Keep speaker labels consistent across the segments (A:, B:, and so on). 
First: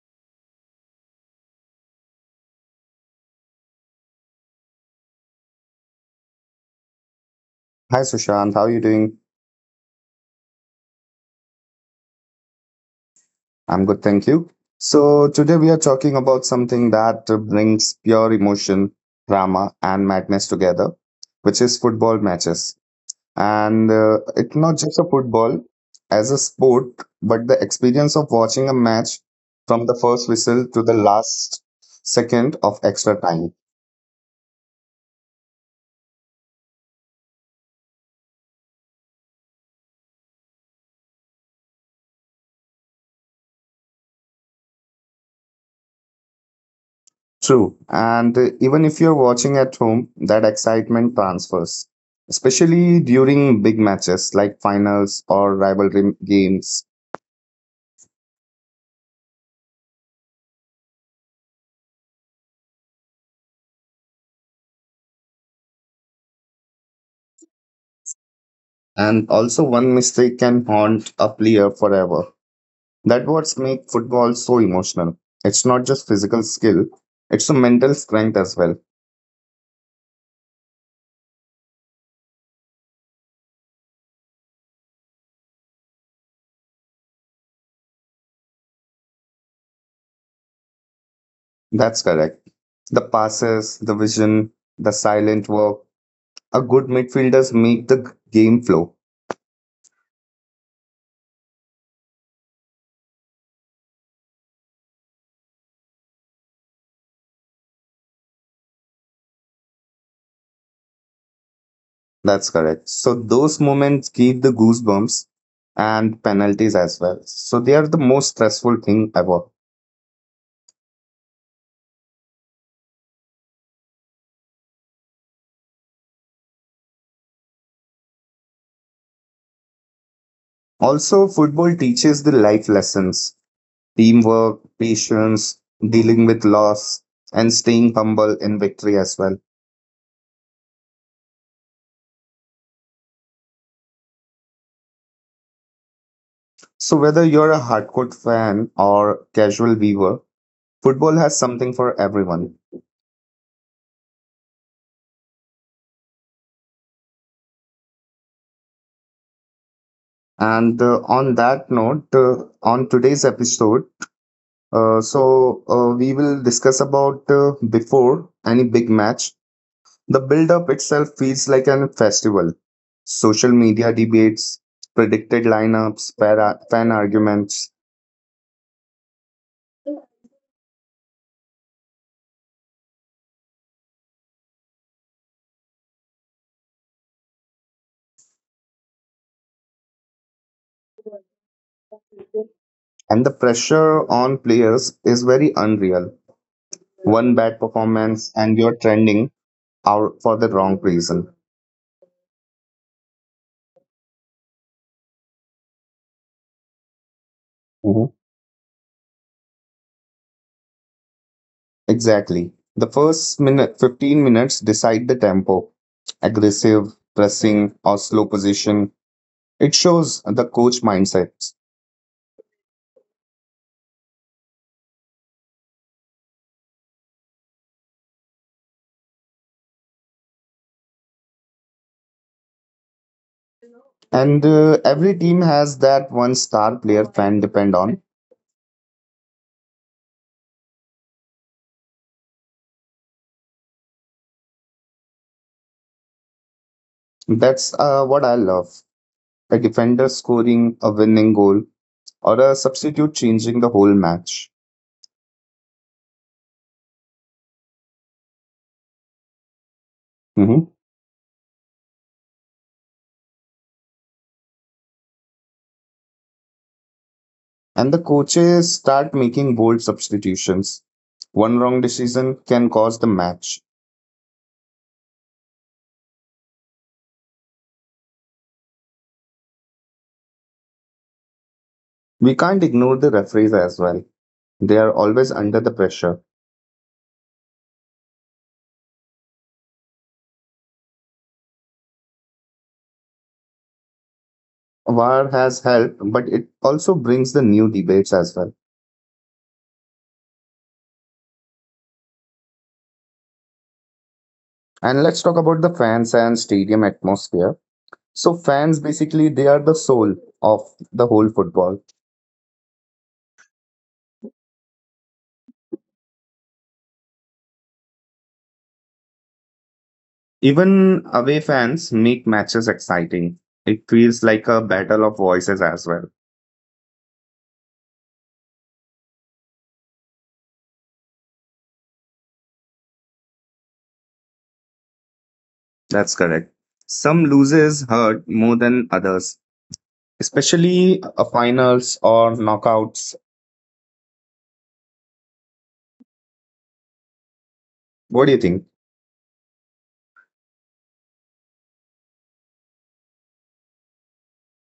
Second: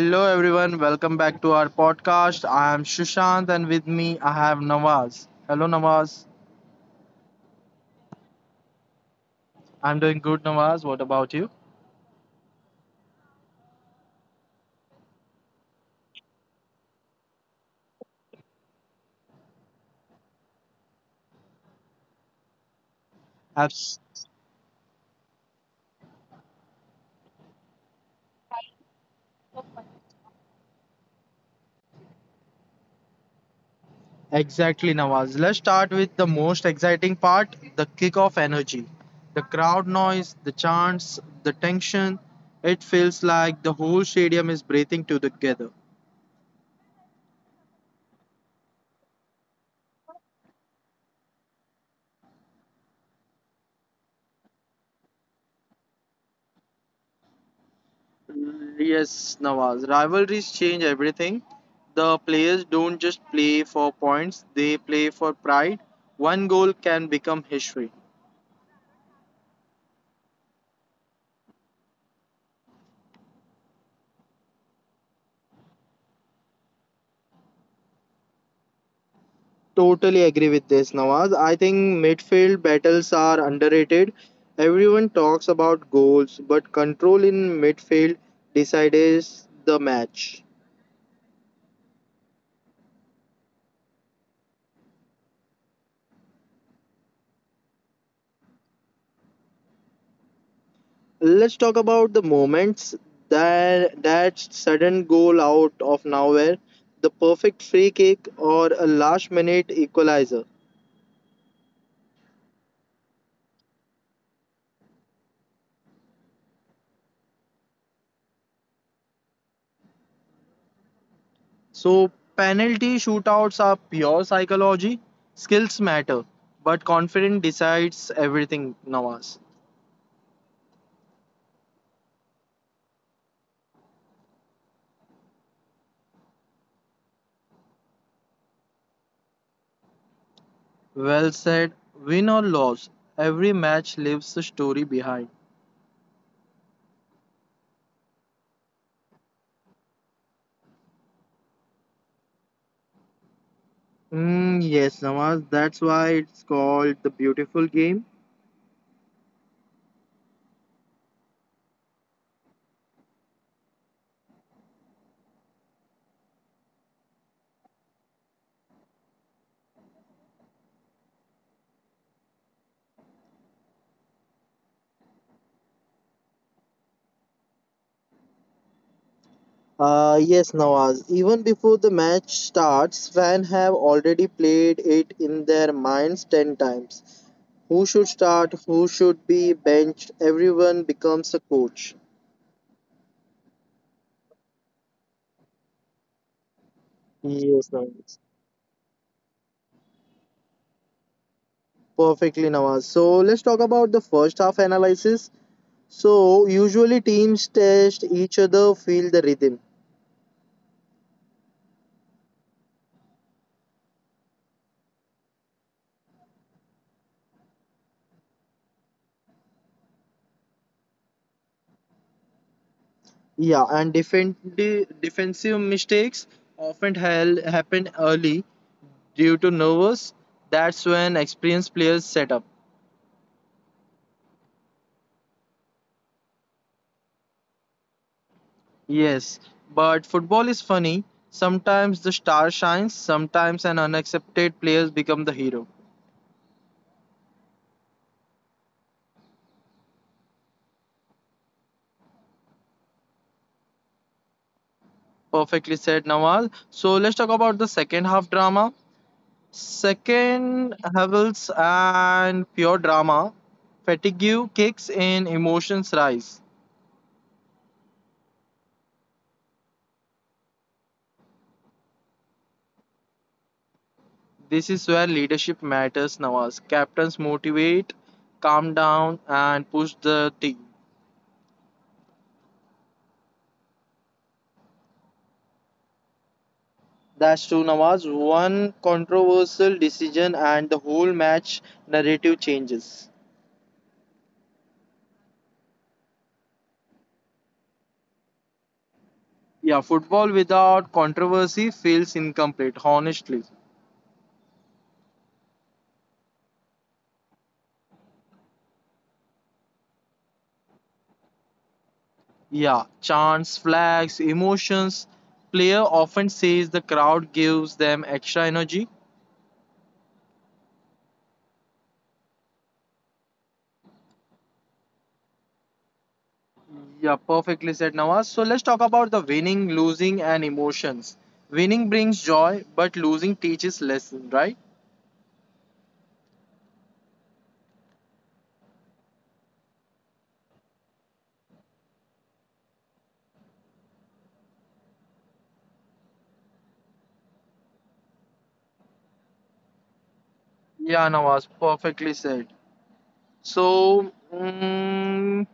A: Hello everyone, welcome back to our podcast. I am Shushant and with me I have Nawaz. Hello Nawaz.
B: Hi Sushant, how are you doing?
A: I'm doing good Nawaz. What about you?
B: I'm good, thank you. So today we are talking about something that brings pure emotion, drama, and madness together, which is football matches. And
A: Abs-
B: it's not just a football as a sport, but the experience of watching a match from the first whistle to the last second of extra time.
A: exactly Nawaz. Let's start with the most exciting part, the kick-off energy. The crowd noise, the chants, the tension. It feels like the whole stadium is breathing together.
B: True. And even if you're watching at home, that excitement transfers, especially during big matches like finals or rivalry games.
A: Yes, Nawaz. Rivalries change everything. The players don't just play for points, they play for pride. One goal can become history.
B: And also, one mistake can haunt a player forever. That what's make football so emotional. It's not just physical skill; it's a mental strength as well.
A: Totally agree with this, Nawaz. I think midfield battles are underrated. Everyone talks about goals, but control in midfield decides the match.
B: That's correct. The passes, the vision, the silent work. A good midfielders make the game flow.
A: Let's talk about the moments that sudden goal out of nowhere, the perfect free kick or a last minute equalizer.
B: That's correct. So those moments give the goosebumps and penalties as well. So they are the most stressful thing ever.
A: So penalty shootouts are pure psychology. Skills matter, but confidence decides everything, Nawaz.
B: Also, football teaches the life lessons, teamwork, patience, dealing with loss, and staying humble in victory as well.
A: Well said. Win or loss, every match leaves a story behind.
B: So whether you're a hardcore fan or casual viewer, football has something for everyone.
A: Yes, Nawaz, that's why it's called the beautiful game.
B: And on that note, on today's episode, we will discuss about before any big match. The build up itself feels like an festival. Social media debates, predicted lineups, fan arguments,
A: Yes, Nawaz. Even before the match starts, fans have already played it in their minds 10 times. Who should start? Who should be benched? Everyone becomes a coach.
B: and the pressure on players is very unreal. One bad
A: Yes,
B: performance
A: Nawaz.
B: and you're trending out for the wrong reason.
A: Perfectly, Nawaz. So let's talk about the first half analysis. So usually teams
B: Mhm.
A: test each other, feel the rhythm.
B: Exactly. The first minute, 15 minutes decide the tempo aggressive, pressing, or slow position. It shows the coach mindset.
A: Yeah, and defensive mistakes often happen early due to nervous. That's when experienced players set up.
B: And every team has that one star player fan depend on.
A: Yes, but football is funny. Sometimes the star shines, sometimes an unaccepted players become the hero.
B: That's what I love. A defender scoring a winning goal or a substitute changing the whole match.
A: Perfectly said, Nawal. So let's talk about the second half drama.
B: Hmm.
A: Second Havels and pure drama. Fatigue kicks in, emotions rise.
B: And the coaches start making bold substitutions. One wrong decision can cause the match.
A: This is where leadership matters, Nawaz. Captains motivate, calm down, and push the team.
B: We can't ignore the referees as well. They are always under the pressure.
A: That's true, Nawaz. One controversial decision and the whole match narrative changes.
B: VAR has helped, but it also brings the new debates as well.
A: Yeah, football without controversy feels incomplete, honestly.
B: And let's talk about the fans and stadium atmosphere. So fans basically they are the soul of the whole football.
A: Yeah, chants, flags, emotions. Player often says the crowd gives them extra energy.
B: Even away fans make matches exciting. It feels like a battle of voices as well.
A: Yeah, perfectly said, Nawaz. So let's talk about the winning, losing, and emotions. Winning brings joy, but losing teaches lesson, right?
B: That's correct. Some loses hurt more than others, especially a finals or knockouts. What do you think?
A: Yeah, Nawaz, perfectly said. So,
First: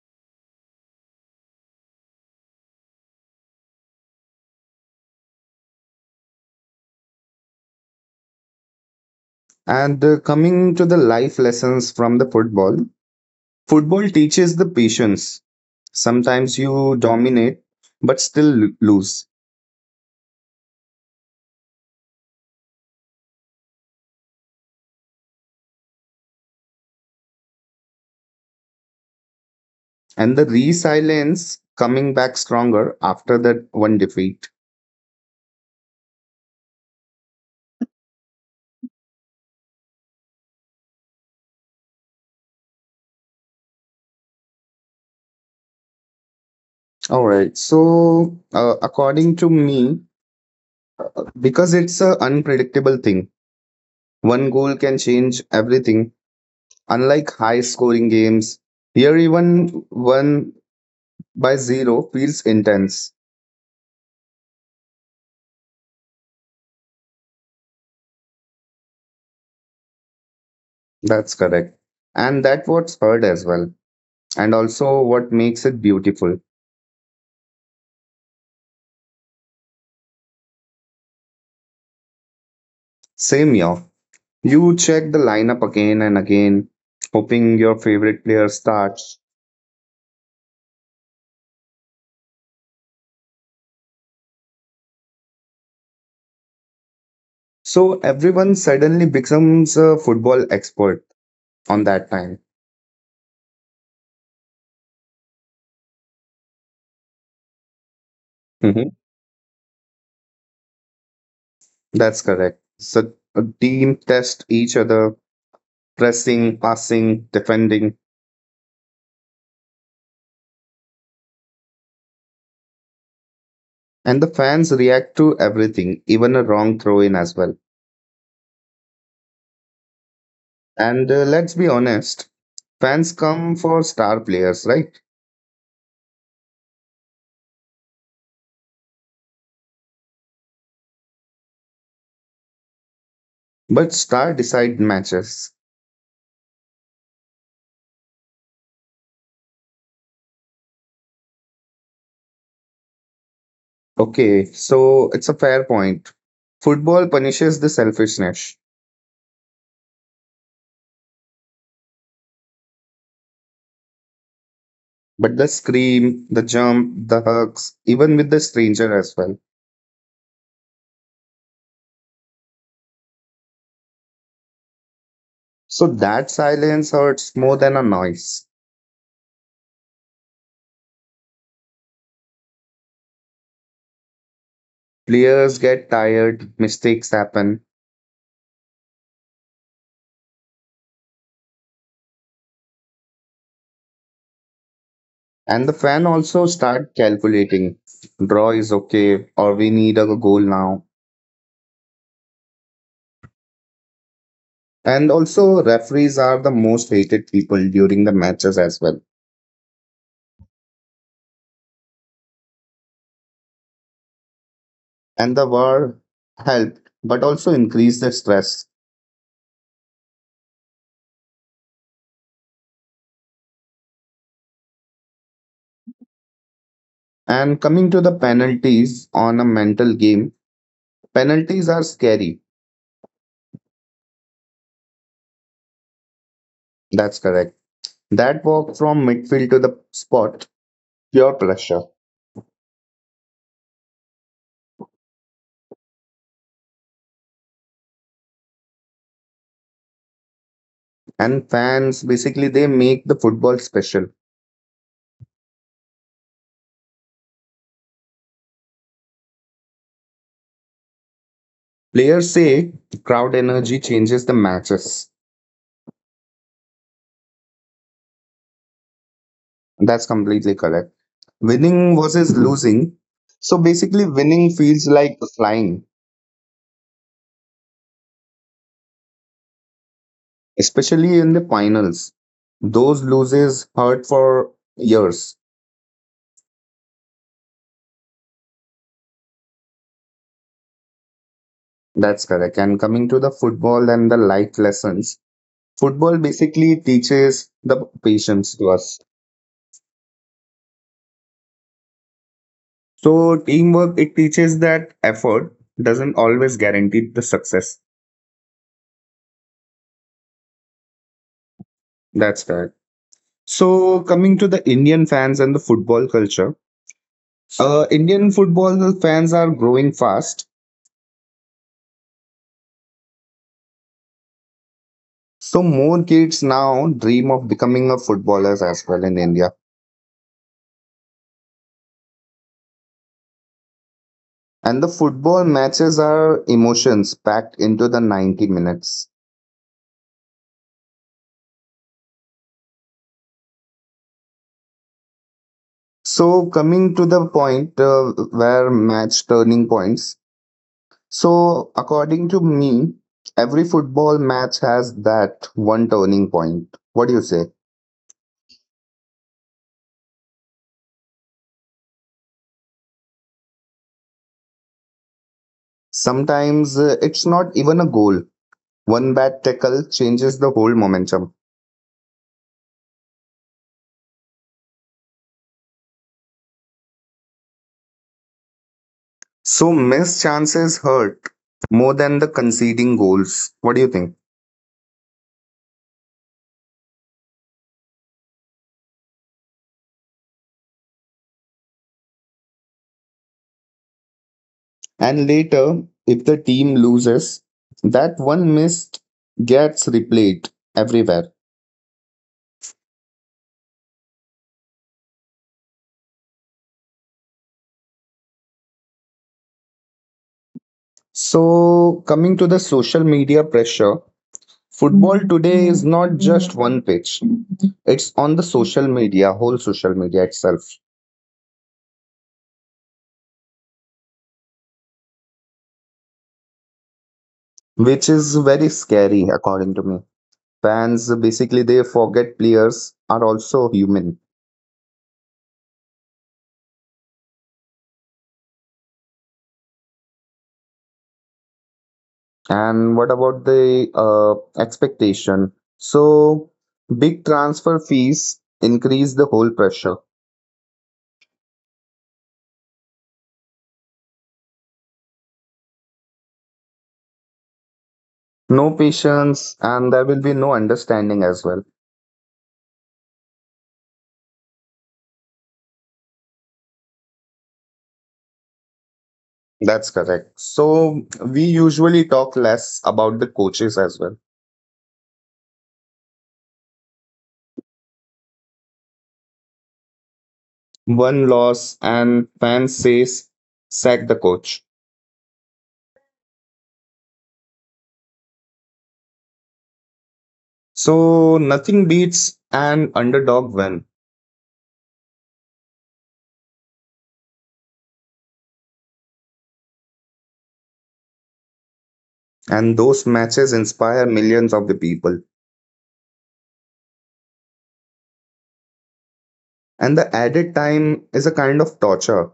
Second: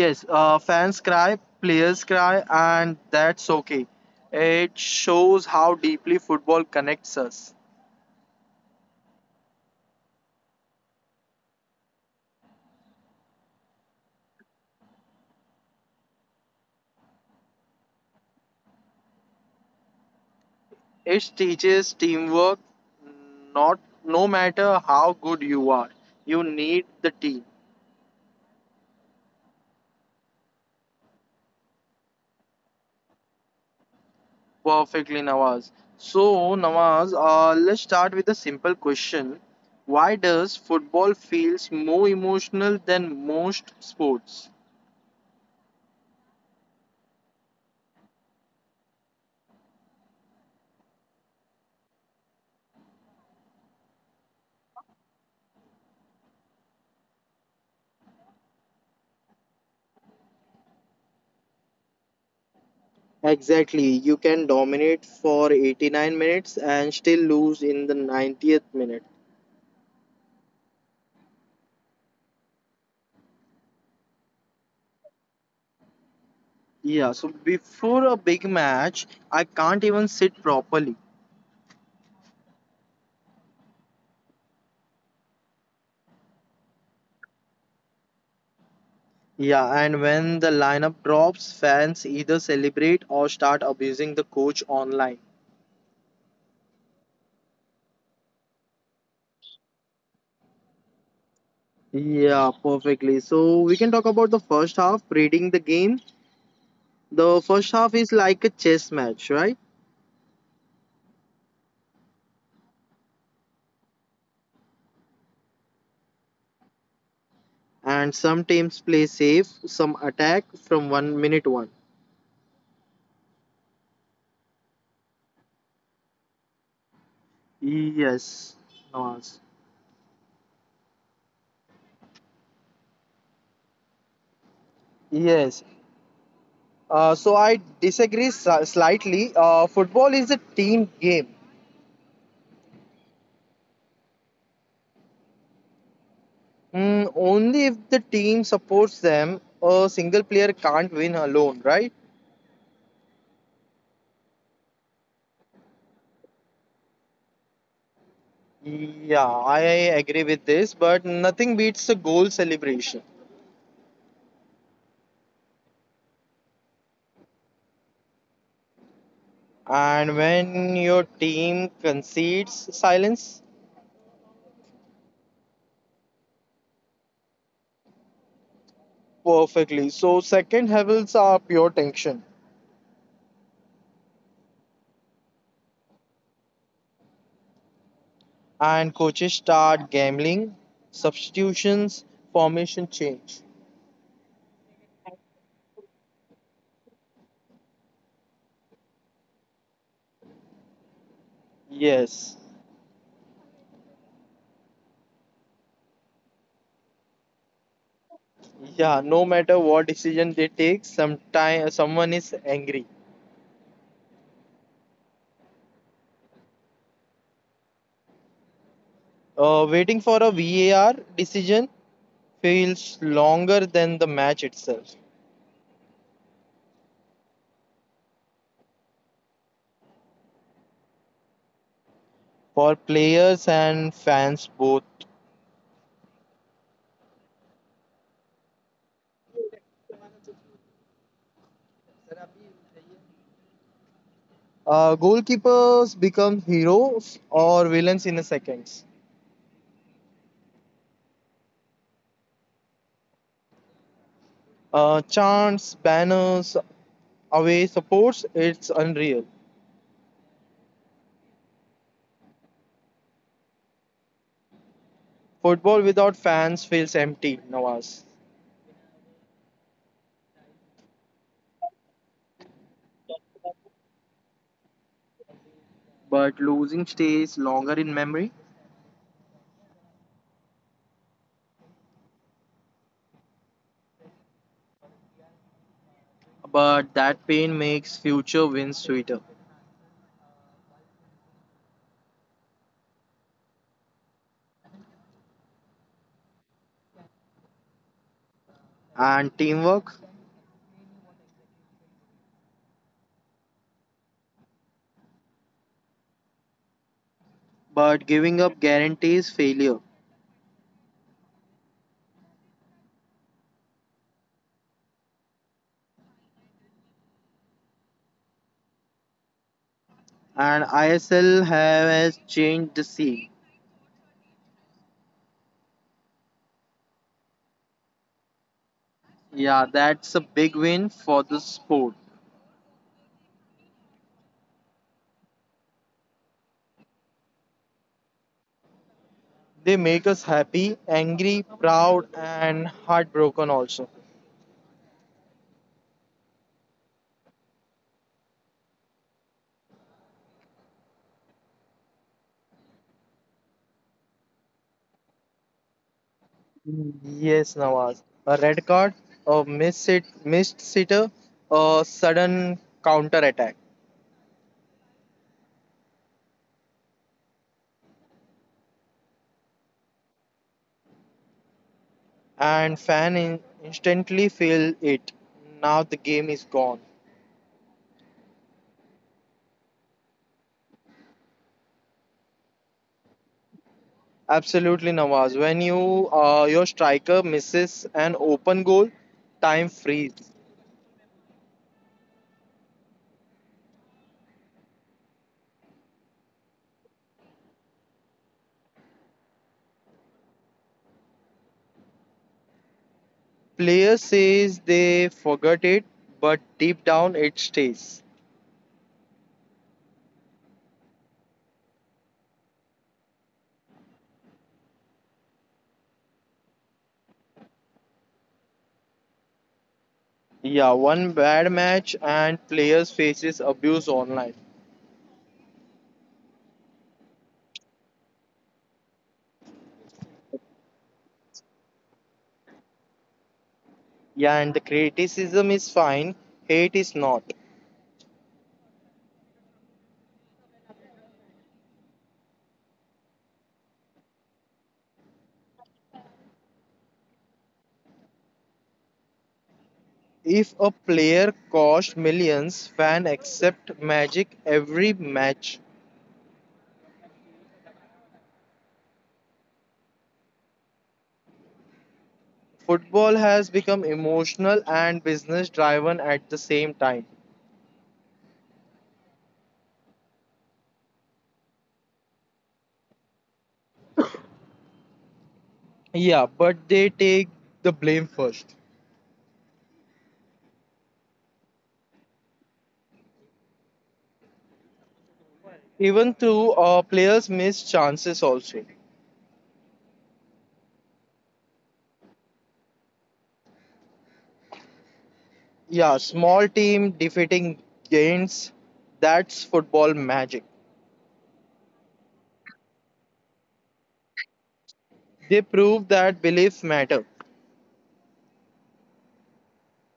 A: yes, fans cry, players cry, and that's okay. It shows how deeply football connects us.
B: And coming to the life lessons from the football, football teaches the patience. Sometimes you dominate, but still lose.
A: It teaches teamwork. Not no matter how good you are, you need the team.
B: And the resilience coming back stronger after that one defeat.
A: Perfectly, Nawaz. So, Nawaz, let's start with a simple question. Why does football feels more emotional than most sports?
B: All right. So, according to me, because it's an unpredictable thing, one goal can change everything. Unlike high scoring games, here even one by zero feels intense.
A: Exactly. You can dominate for 89 minutes and still lose in the 90th minute.
B: That's correct. And that's what's hurt as well. And also what makes it beautiful.
A: Yeah, so before a big match, I can't even sit properly.
B: Same year. You check the lineup again and again, hoping your favorite player starts.
A: Yeah, and when the lineup drops, fans either celebrate or start abusing the coach online.
B: So everyone suddenly becomes a football expert on that time.
A: Yeah, perfectly. So we can talk about the first half, reading the game. The first
B: Mhm.
A: half is like a chess match, right?
B: That's correct. So a team test each other, pressing, passing, defending.
A: And some teams play safe, some attack from one minute one.
B: And the fans react to everything, even a wrong throw in as well.
A: Yes. Nawaz.
B: And let's be honest, fans come for star players, right?
A: Yes. So I disagree slightly. Football is a team game.
B: But star decide matches.
A: Mm, only if the team supports them, a single player can't win alone, right?
B: Okay, so it's a fair point. Football punishes the selfishness,
A: Yeah, I agree with this, but nothing beats a goal celebration.
B: but the scream, the jump, the hugs, even with the stranger as well.
A: And when your team concedes, silence.
B: So that silence hurts more than a noise.
A: Perfectly. So second levels are pure tension,
B: Players get tired, mistakes happen,
A: and coaches start gambling, substitutions, formation change.
B: and the fan also start calculating draw is okay or we need a goal now.
A: Yes.
B: And also referees are the most hated people during the matches as well.
A: Yeah, no matter what decision they take, sometime someone is angry.
B: And the war helped but also increased the stress.
A: Waiting for a VAR decision feels longer than the match itself
B: And coming to the penalties on a mental game, penalties are scary.
A: for players and fans both.
B: That's correct. That walk from midfield to the spot, pure pressure.
A: Goalkeepers become heroes or villains in a seconds.
B: And fans basically they make the football special.
A: Chants, banners, away supports, it's unreal.
B: Players say crowd energy changes the matches.
A: Football without fans feels empty, Nawaz.
B: That's completely correct. Winning versus losing. So basically, winning feels like flying,
A: But losing stays longer in memory,
B: especially in the finals. Those losses hurt for years.
A: but that pain makes future wins sweeter.
B: That's correct. And coming to the football and the life lessons, football basically teaches the patience to us.
A: And teamwork,
B: So teamwork, it teaches that effort doesn't always guarantee the success.
A: but giving up guarantees failure.
B: That's correct. So coming to the Indian fans and the football culture, Indian football fans are growing fast,
A: And ISL has changed the scene.
B: so more kids now dream of becoming a footballers as well in India.
A: Yeah, that's a big win for the sport.
B: And the football matches are emotions packed into the 90 minutes.
A: They make us happy, angry, proud, and heartbroken also.
B: So coming to the point where match turning points. So according to me, every football match has that one turning point. What do you say?
A: Yes, Nawaz. A red card, missed sitter, a sudden counter attack,
B: Sometimes it's not even a goal. One bad tackle changes the whole momentum.
A: and instantly feel it. Now the game is gone.
B: So missed chances hurt more than the conceding goals. What do you think?
A: Absolutely, Nawaz. When your striker misses an open goal, time freeze.
B: And later, if the team loses, that one missed gets replayed everywhere.
A: Player says they forgot it, but deep down it stays.
B: So coming to the social media pressure, football today is not just one pitch. It's on the social media, whole social media itself,
A: Yeah, one bad match and players faces abuse online.
B: which is very scary according to me. Fans basically they forget players are also human.
A: Yeah, and the criticism is fine, hate is not.
B: And what about the expectation? So, big transfer fees increase the whole pressure.
A: If a player cost millions, fan accept magic every match.
B: No patience, and there will be no understanding as well.
A: Football has become emotional and business driven at the same time.
B: That's correct. So, we usually talk less about the coaches as well.
A: Yeah, but they take the blame first.
B: One loss, and fans says, sack the coach.
A: Even though players miss chances also.
B: So, nothing beats an underdog win.
A: Yeah, small team defeating giants, that's football magic.
B: And those matches inspire millions of the people.
A: They prove that beliefs matter.
B: And the added time is a kind of torture.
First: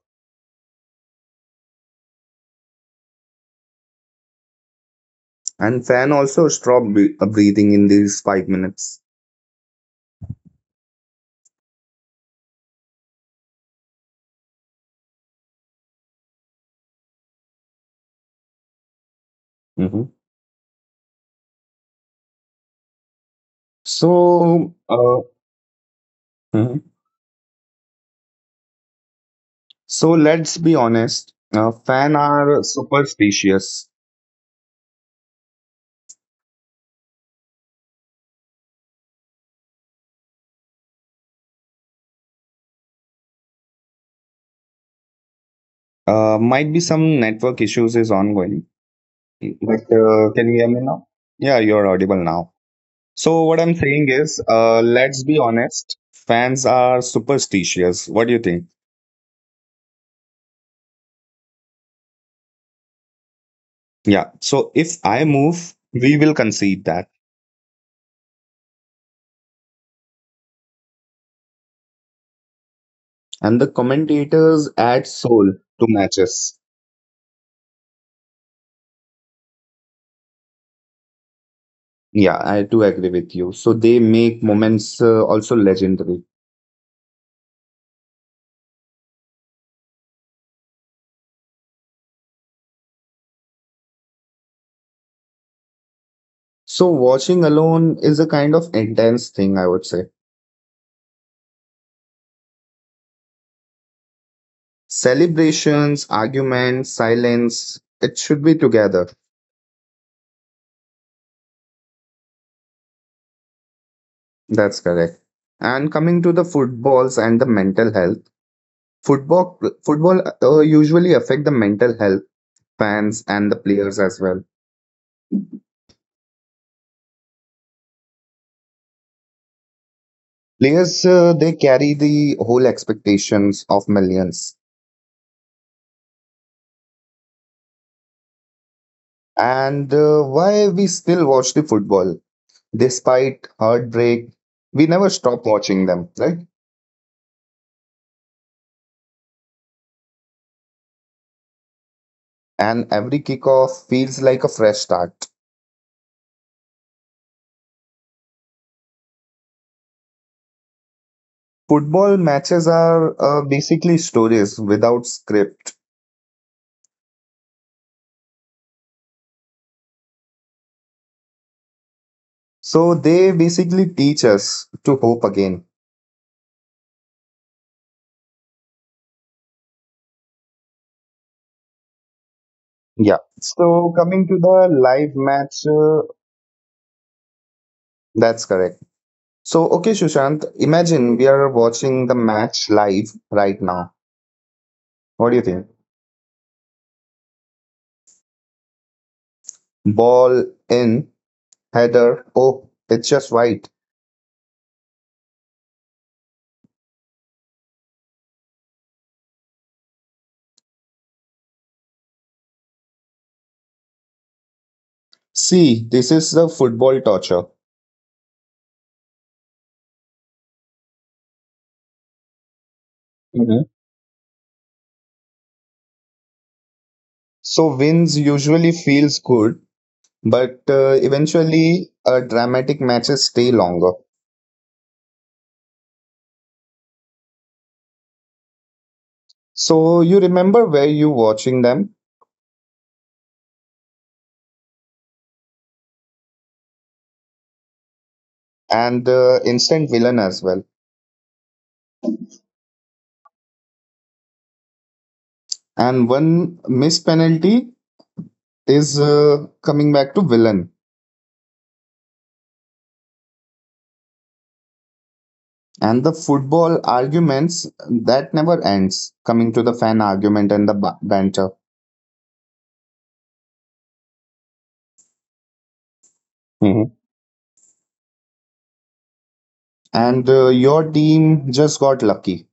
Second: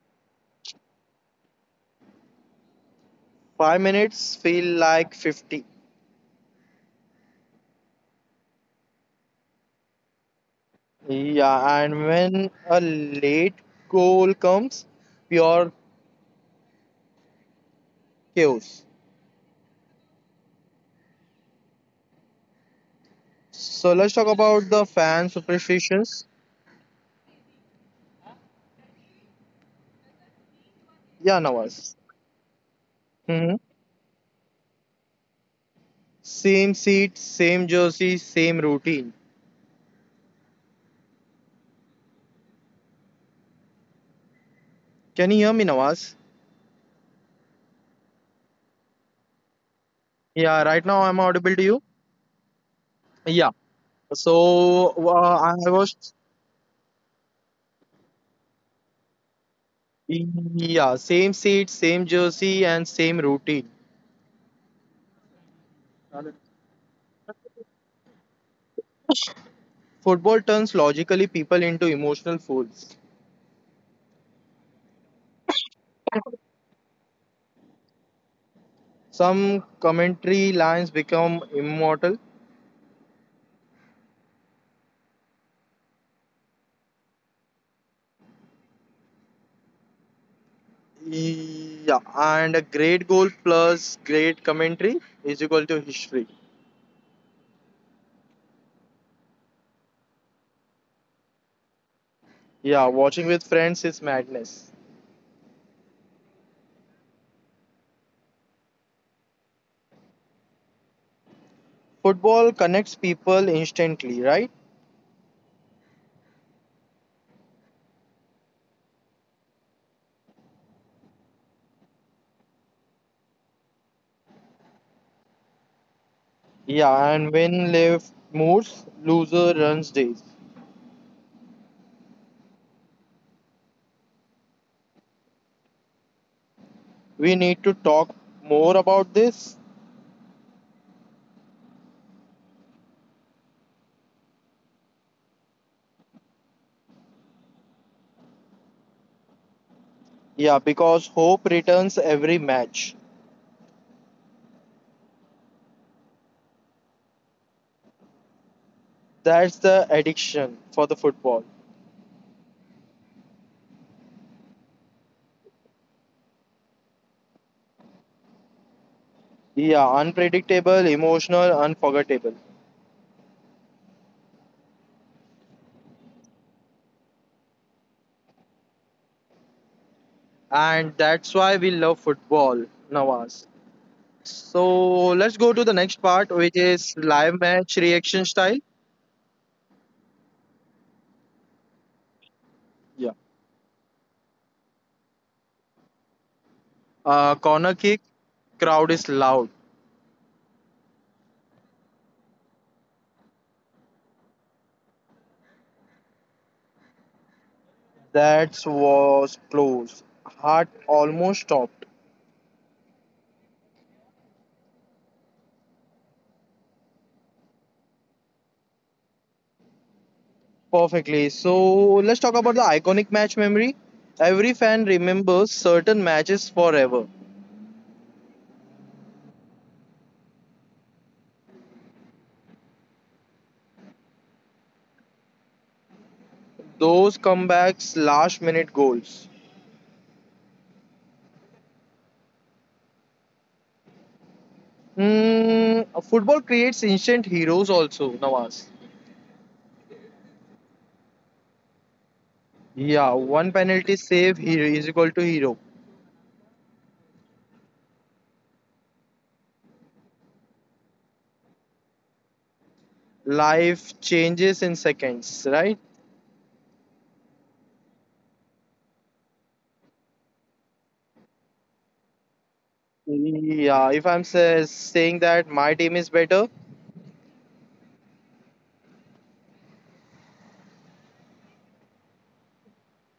A: Five minutes
B: And fan
A: feel
B: also
A: like
B: stop
A: 50.
B: breathing in these 5 minutes.
A: Yeah, and when a late goal comes, pure
B: Hmm.
A: chaos.
B: So, uh,
A: So let's talk
B: hmm
A: about the fan superstitions.
B: so let's be honest. Fan are
A: Yeah,
B: superstitious.
A: Nawaz. Hmm. Same seat, same jersey, same routine.
B: Might
A: Can you
B: be
A: hear me,
B: some
A: Nawaz?
B: network issues is ongoing. But can you hear me now? Yeah,
A: Yeah,
B: you're
A: right now I'm
B: audible
A: audible
B: now.
A: to you.
B: So what I'm saying
A: Yeah.
B: is, let's be
A: So
B: honest.
A: uh, I was,
B: Fans are superstitious. What do you think?
A: yeah, same seat, same jersey, and same routine.
B: Yeah. So if I move, we will concede that.
A: Football turns logically people into emotional fools.
B: And the commentators add soul to matches.
A: Some commentary lines become immortal.
B: Yeah, I do agree with you. So they make moments also legendary.
A: Yeah, and a great goal plus great commentary is equal to history.
B: So watching alone is a kind of intense thing, I would say.
A: Yeah, watching with friends is madness.
B: Celebrations, arguments, silence, it should be together.
A: Football connects people instantly, right?
B: That's correct. And coming to the footballs and the mental health, football football usually affect the mental health fans and the players as well.
A: Yeah, and when Lev moves, loser runs days.
B: Players they carry the whole expectations of millions.
A: We need to talk more about this.
B: And why we still watch the football? Despite heartbreak, we never stop watching them, right?
A: Yeah, because hope returns every match.
B: And every kickoff feels like a fresh start.
A: That's the addiction for the football.
B: Football matches are basically stories without script.
A: Yeah, unpredictable, emotional, unforgettable.
B: So they basically teach us to hope again.
A: And that's why we love football, Nawaz. So let's go to the next part, which
B: Yeah.
A: is live
B: So
A: match
B: coming to
A: reaction
B: the
A: style.
B: live match, that's correct.
A: Yeah.
B: So, okay, Sushant, imagine we are watching the match live right now.
A: Corner kick,
B: What do you
A: crowd
B: think?
A: is loud.
B: Ball in, header. Oh, it's just wide.
A: That was close. Heart almost stopped.
B: See, this is the football torture.
A: Perfectly. So let's talk about the iconic match memory. Every fan
B: Mhm.
A: remembers certain matches forever.
B: So wins usually feels good, but eventually dramatic matches stay longer.
A: Those comebacks, last minute goals.
B: So you remember where you watching them
A: Hmm. Football creates instant heroes also, Nawaz.
B: and the instant villain as well.
A: Yeah, one penalty save hero is equal to hero.
B: And one missed penalty is coming back to villain.
A: Life changes in seconds, right?
B: And the football arguments that never ends. Coming to the fan argument and the banter.
A: Yeah, if I'm saying that my team is better,
B: Mhm. And your team just got lucky.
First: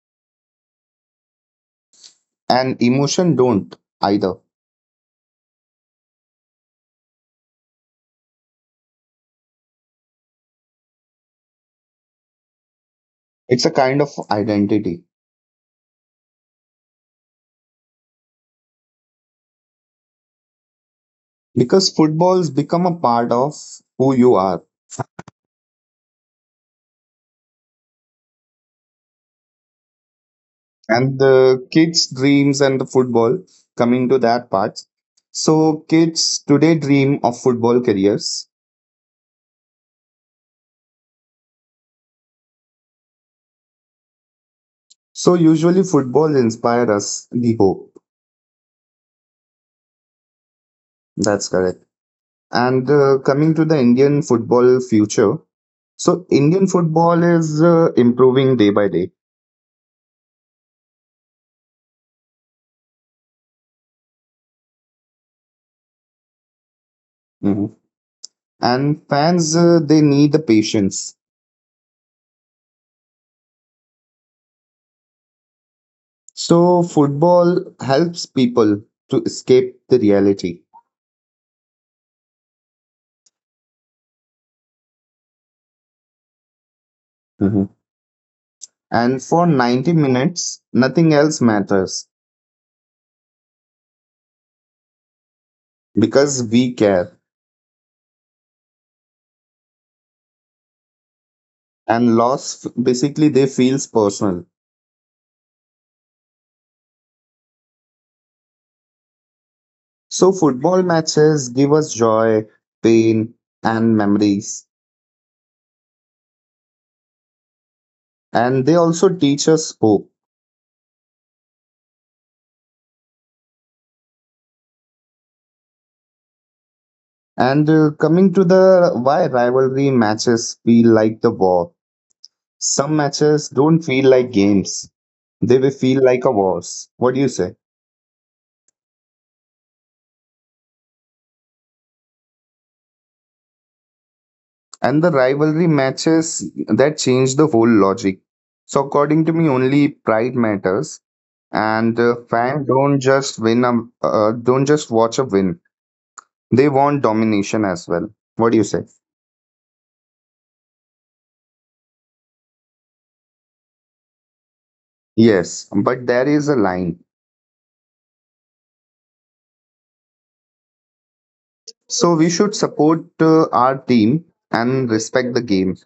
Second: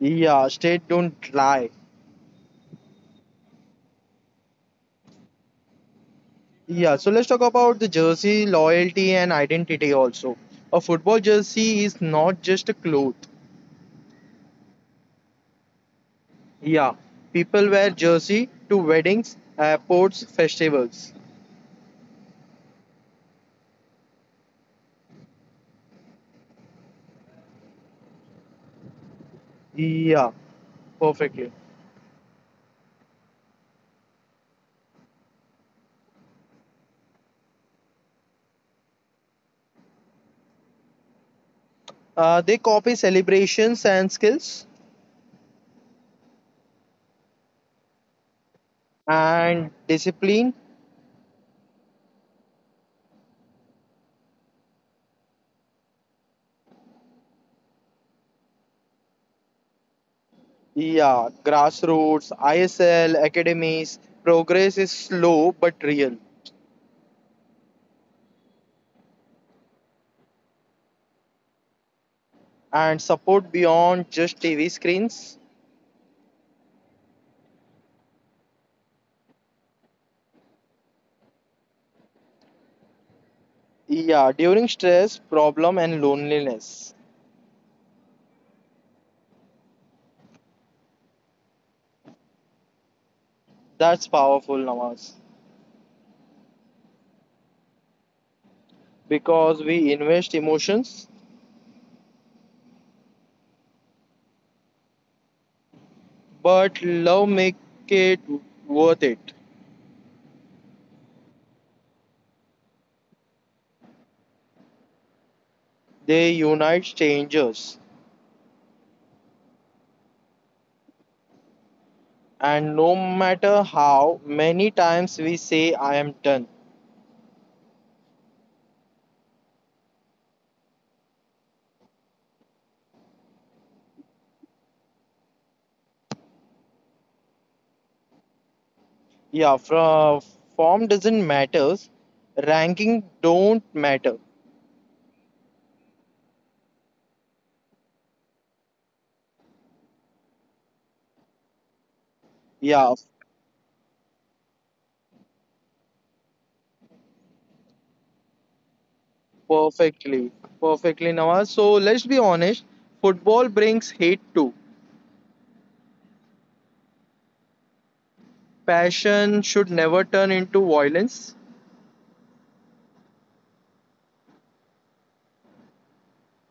A: yeah, state don't lie.
B: And emotion don't either.
A: Yeah, so let's talk about the jersey loyalty and identity also. A football jersey is not just a cloth.
B: It's a kind of identity
A: Yeah, people wear jersey to weddings, airports, festivals.
B: because football's become a part of who you are,
A: Yeah,
B: and
A: perfectly.
B: the kids' dreams and the football coming to that part. So kids today dream of football careers.
A: They copy celebrations and skills
B: So usually football inspire us the hope.
A: and discipline.
B: That's correct. And coming to the Indian football future, so Indian football is improving day by day.
A: Yeah, grassroots, ISL, academies. Progress is slow but real.
B: Mhm. And fans they need the patience.
A: And support beyond just TV screens.
B: So football helps people to escape the reality.
A: Yeah, during stress, problem, and loneliness.
B: Hmm. And for 90 minutes, nothing else matters
A: That's powerful, Nawaz.
B: because we care.
A: Because we invest emotions,
B: And loss basically they feels personal.
A: but love make it worth it.
B: So football matches give us joy, pain, and memories.
A: They unite strangers.
B: And they also teach us hope.
A: And no matter how many times we say I am done.
B: And coming to the why rivalry matches feel like the war. Some matches don't feel like games. They will feel like a wars. What do you say?
A: Yeah, from form doesn't matters. Ranking don't matter.
B: And the rivalry matches that changed the whole logic. So, according to me, only pride matters, and
A: Yeah,
B: fan don't just watch a win. They want domination as well. What do you say?
A: perfectly. Perfectly, Nawaz. So let's be honest, football brings hate too.
B: Yes, but there is a line.
A: Passion should never turn into violence.
B: So we should support our team and respect the game.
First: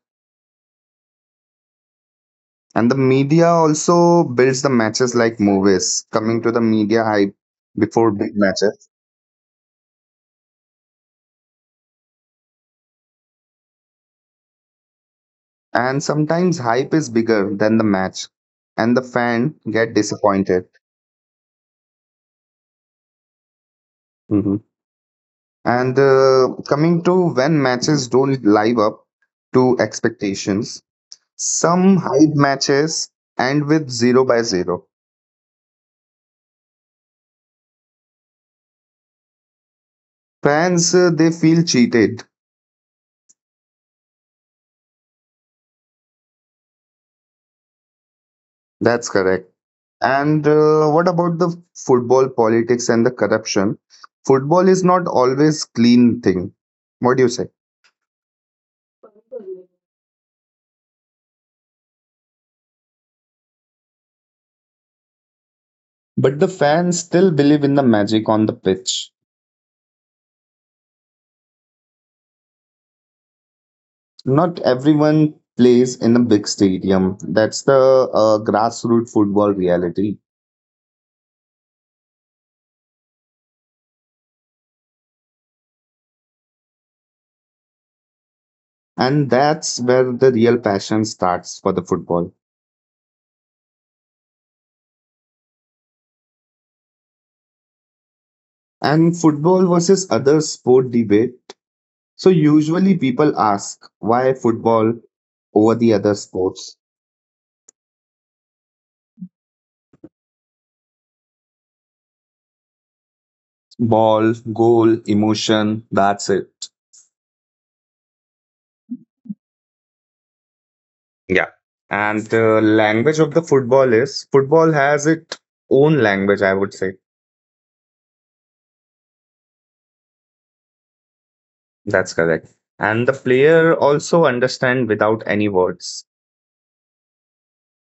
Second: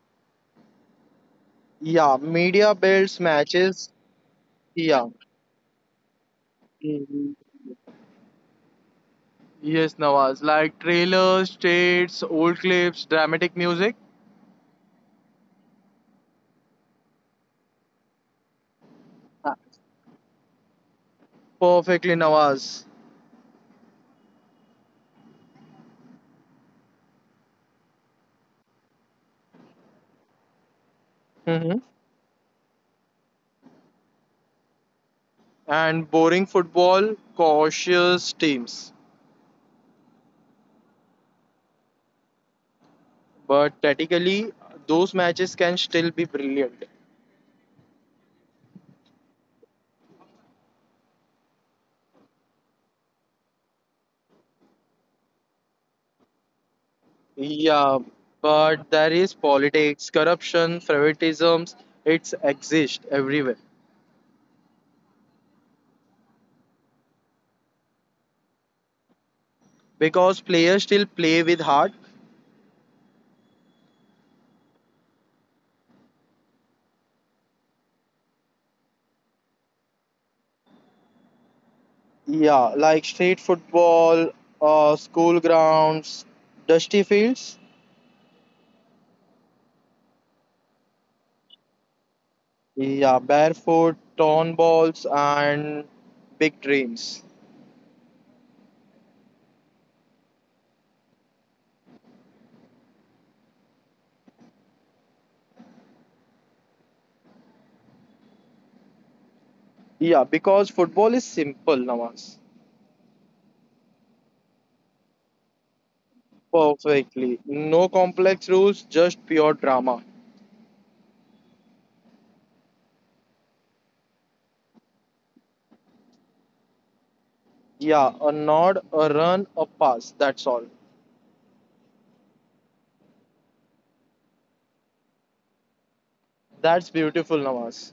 A: Yeah, media
B: And the
A: builds
B: media
A: matches.
B: also builds the
A: Yeah.
B: matches like movies. Coming to the media hype
A: Mhm.
B: before big matches.
A: Yes, Nawaz. Like trailers, states, old clips, dramatic music.
B: And sometimes hype is bigger than the match, and the fan
A: Ah,
B: get disappointed.
A: Perfectly, Nawaz.
B: Hmm. And coming to when matches don't live up to expectations, some
A: Hmm.
B: hype matches end with zero by zero.
A: And boring football, cautious teams.
B: Fans they feel cheated.
A: But tactically, those matches can still be brilliant.
B: That's correct. And what about the football politics and the corruption? Football is not always clean thing. What do you say?
A: Yeah, but there is politics, corruption, favoritisms. It's exist everywhere
B: But the fans still believe in the magic on the pitch.
A: because players still play with heart.
B: Not everyone plays in a big stadium. That's the grassroots football reality.
A: Yeah, like street football, school grounds, dusty fields,
B: And that's where the real passion starts for the football.
A: yeah, barefoot, torn balls, and big dreams.
B: And football versus other sport debate. So usually people ask why football over the other sports.
A: Yeah, because football is simple, Nawaz.
B: Ball, goal, emotion, that's it.
A: Perfectly. No complex rules, just pure drama.
B: Yeah. And the language of the football is football has its own language, I would say.
A: Yeah, a nod, a run, a pass. That's all.
B: That's correct. And the player also understand without any words.
A: That's beautiful, Nawaz.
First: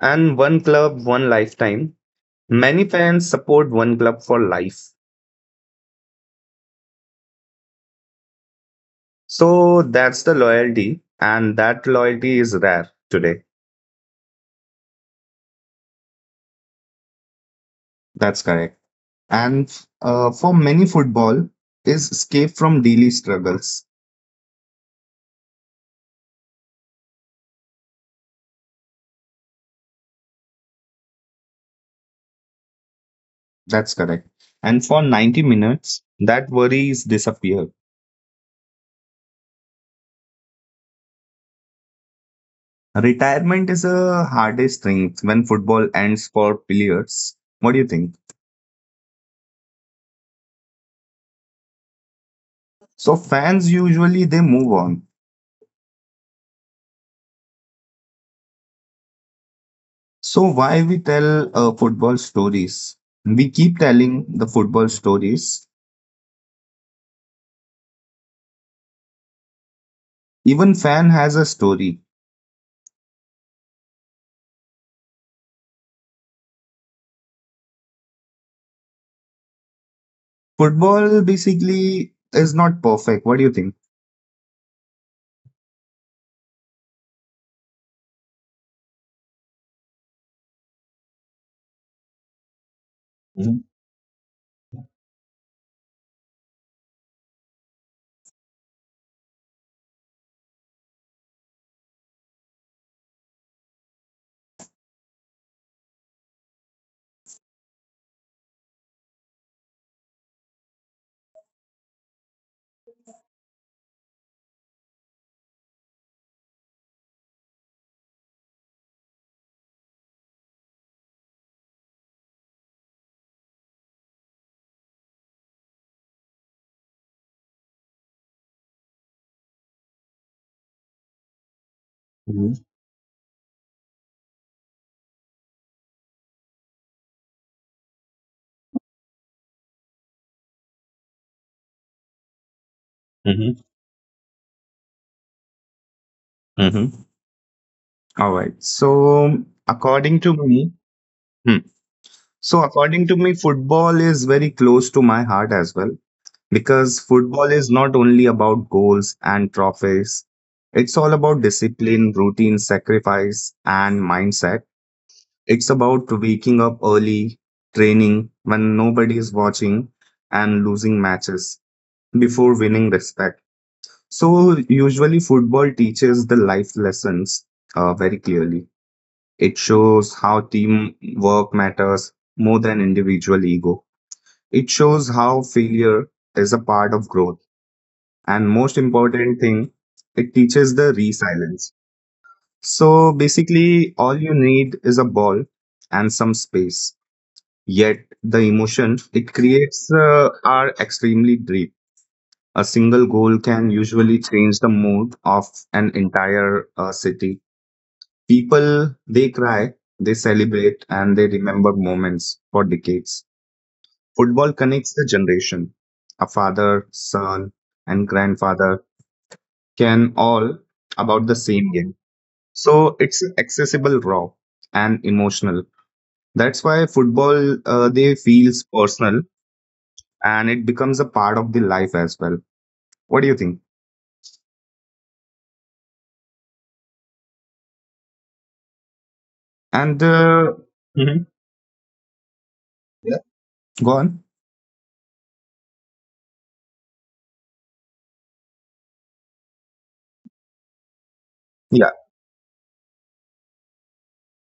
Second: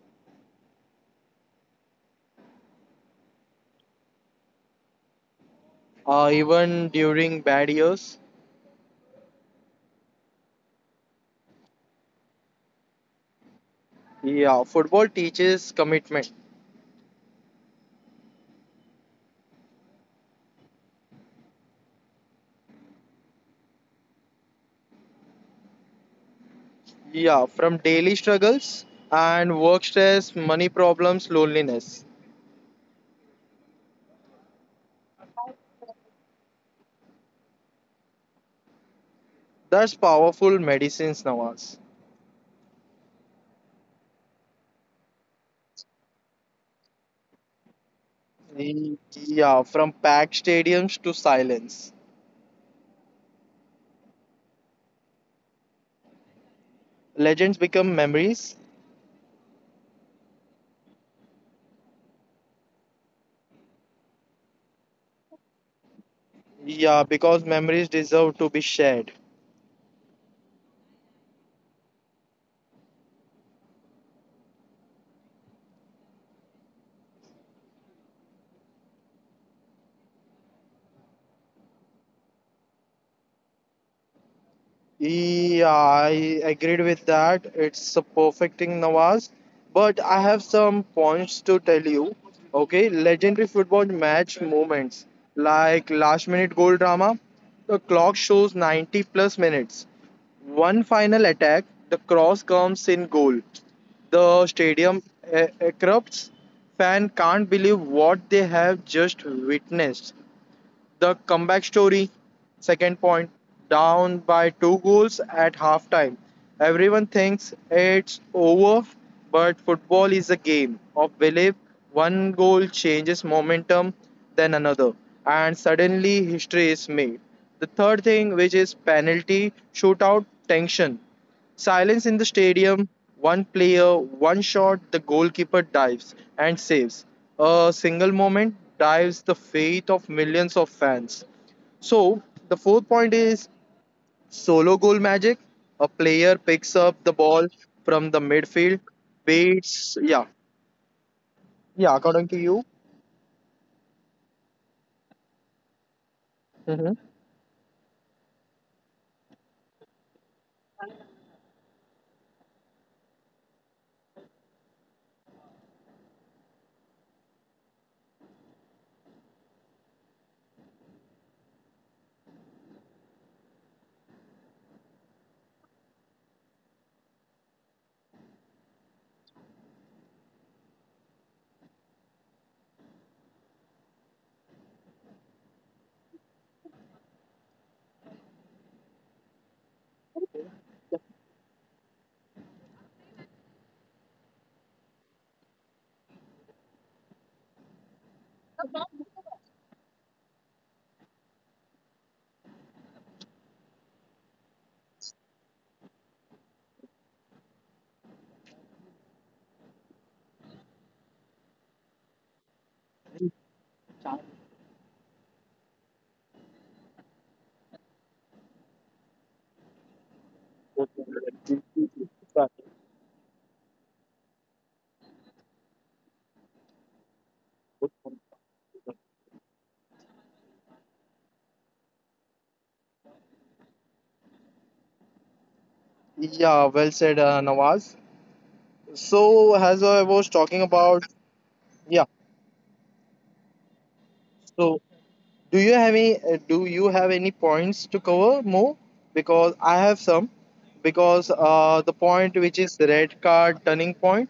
B: And one club, one lifetime. Many fans support one club for life.
A: Even during bad years,
B: So that's the loyalty, and that loyalty is rare today.
A: yeah, football teaches commitment.
B: That's correct. And For many, football is escape from daily struggles.
A: Yeah, from daily struggles and work stress, money problems, loneliness.
B: That's correct. And for 90 minutes, that worries disappear.
A: That's powerful medicines, Nawaz.
B: Retirement is a hardest thing when football ends for players. What do you think?
A: Yeah, from packed stadiums to silence.
B: So fans usually they move on.
A: Legends become memories.
B: So why we tell football stories? We keep telling the football stories.
A: Yeah, because memories deserve to be shared.
B: Even fan has a story. Football basically is not perfect. What do you think?
A: Yeah, I agreed with that. It's a perfecting Nawaz. But I have some points to tell you. Okay, legendary football
B: Mm-hmm.
A: match moments like last minute goal drama. The clock shows 90 plus minutes. One final attack, the cross comes in goal. The stadium erupts. Fan can't believe what they have just witnessed. The comeback story, second point, down by two goals at halftime. Everyone thinks it's over, but football is a game of belief. One goal changes momentum, then another, and suddenly history is made. The third thing, which is penalty shootout tension. Silence in the stadium, one player, one shot, the goalkeeper dives and saves. A single moment dives the fate of millions of fans. So, the fourth point is
B: Mm-hmm.
A: solo goal magic. A player picks up the
B: Mm-hmm.
A: ball from the
B: All
A: midfield,
B: right. So
A: waits. Yeah.
B: according to me,
A: Yeah,
B: hmm.
A: according to you.
B: so according to me, football is very close to my heart as well.
A: Mhm.
B: Because football is not only about goals and trophies, it's all about discipline, routine, sacrifice, and mindset. It's about waking up early, training when nobody is watching, and losing matches before winning respect. So, usually, football teaches the life lessons very clearly. It shows how teamwork matters more than individual ego. It shows how failure is a part of growth and most important thing, it teaches the resilience. So basically, all you need is a ball and some space. Yet the emotion it creates are extremely deep. A single goal can usually change the mood of an entire city. People they cry, they celebrate, and they remember moments for decades. Football connects the generation, a father, son, and grandfather can all about the same game. So it's accessible, raw, and emotional. That's why football they feels personal, and it becomes a part of the life as well. What do you think?
A: Yeah, well said, Nawaz.
B: And
A: So, as I was talking
B: Mhm.
A: about, yeah.
B: Yeah, go on.
A: So, do you have any do you have any points to cover more? Because I have some. Because
B: Yeah.
A: the point which is the red card turning point,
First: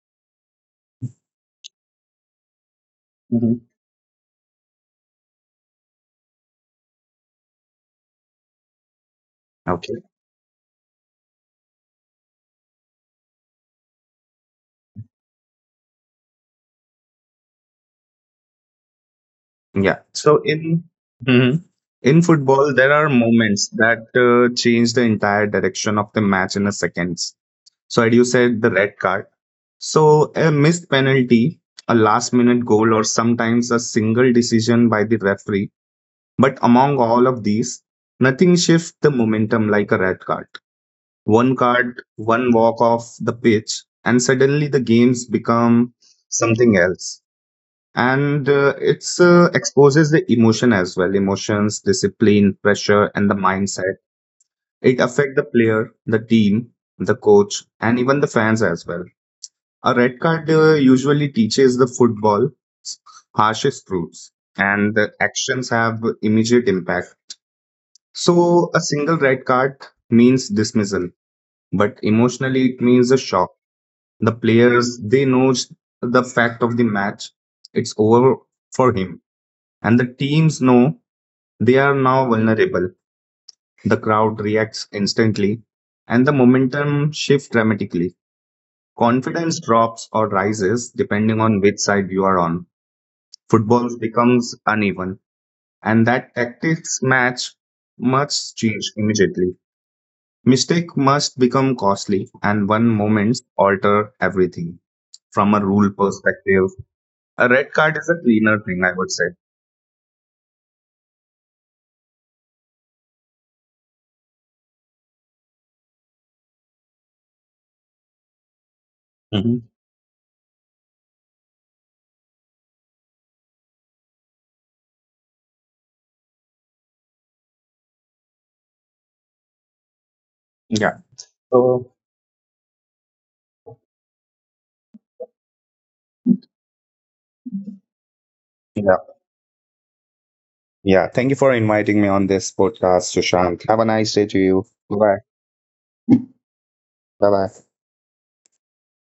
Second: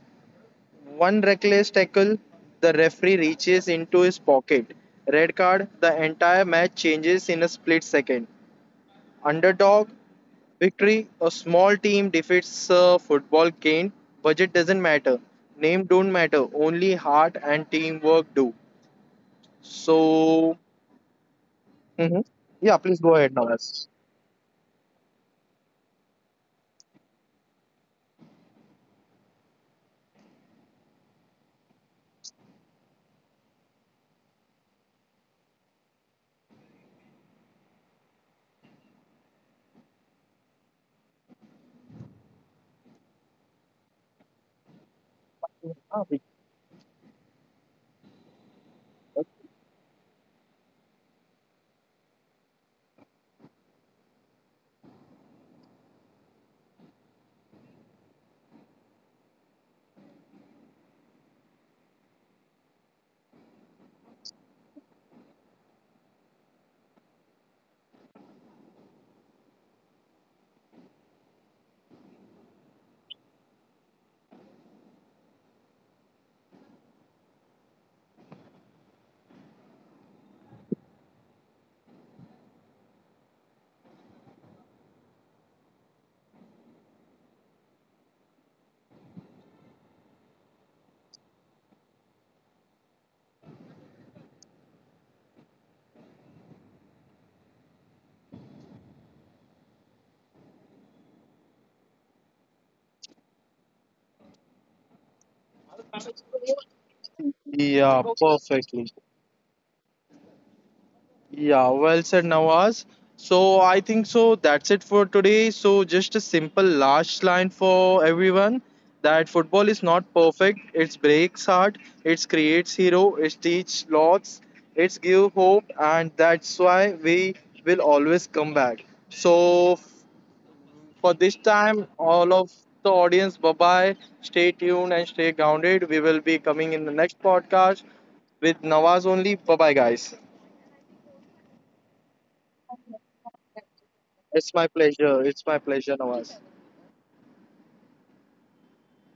A: one reckless tackle, the referee
B: Mhm.
A: reaches into his pocket. Red card, the entire match changes in a split second. Underdog,
B: Okay.
A: victory, a small team defeats a football game. Budget doesn't matter. Name don't matter. Only heart and teamwork do.
B: Yeah. So
A: So,
B: in Mhm.
A: hmm.
B: in
A: Yeah,
B: football, there
A: please go
B: are
A: ahead,
B: moments
A: Nawaz.
B: that change the entire direction of the match in a seconds. So, as you said, the red card. So, a missed penalty, a last minute goal, or sometimes a single decision by the referee. But among all of these, nothing shifts the momentum like a red card. One card, one walk off the pitch, and suddenly the games become something else. And it's exposes the emotion as well emotions, discipline, pressure, and the mindset. It affects the player, the team, the coach, and even the fans as well. A red card usually teaches the football harshest rules, and the actions have immediate impact. So, a single red card means dismissal, but emotionally it means a shock. The players they know the fact of the match; it's over for him, and the teams know they are now vulnerable. The crowd reacts instantly, and the momentum shifts dramatically. Confidence drops or rises depending on which side you are on. Football becomes uneven, and that tactics match must change immediately. Mistake must become costly, and one moment alter everything. From a rule perspective, a red
A: Yeah,
B: card is a cleaner
A: perfectly.
B: thing, I would say.
A: Yeah, well said, Nawaz. So I think so. That's it for today. So just a simple last line for everyone that football is
B: Mhm.
A: not perfect. It breaks heart. It creates hero. It teaches lots. It give hope, and that's why we will always come back. So for
B: Yeah.
A: this time,
B: So,
A: all of the audience, bye bye. Stay tuned and stay grounded. We will be coming in the next podcast with Nawaz
B: yeah.
A: only. Bye bye, guys.
B: Yeah. Thank you for inviting me on this podcast, Sushant. Have a nice
A: It's
B: day
A: my
B: to you.
A: pleasure.
B: Bye. Bye
A: It's my pleasure, Nawaz.
B: bye. Bye.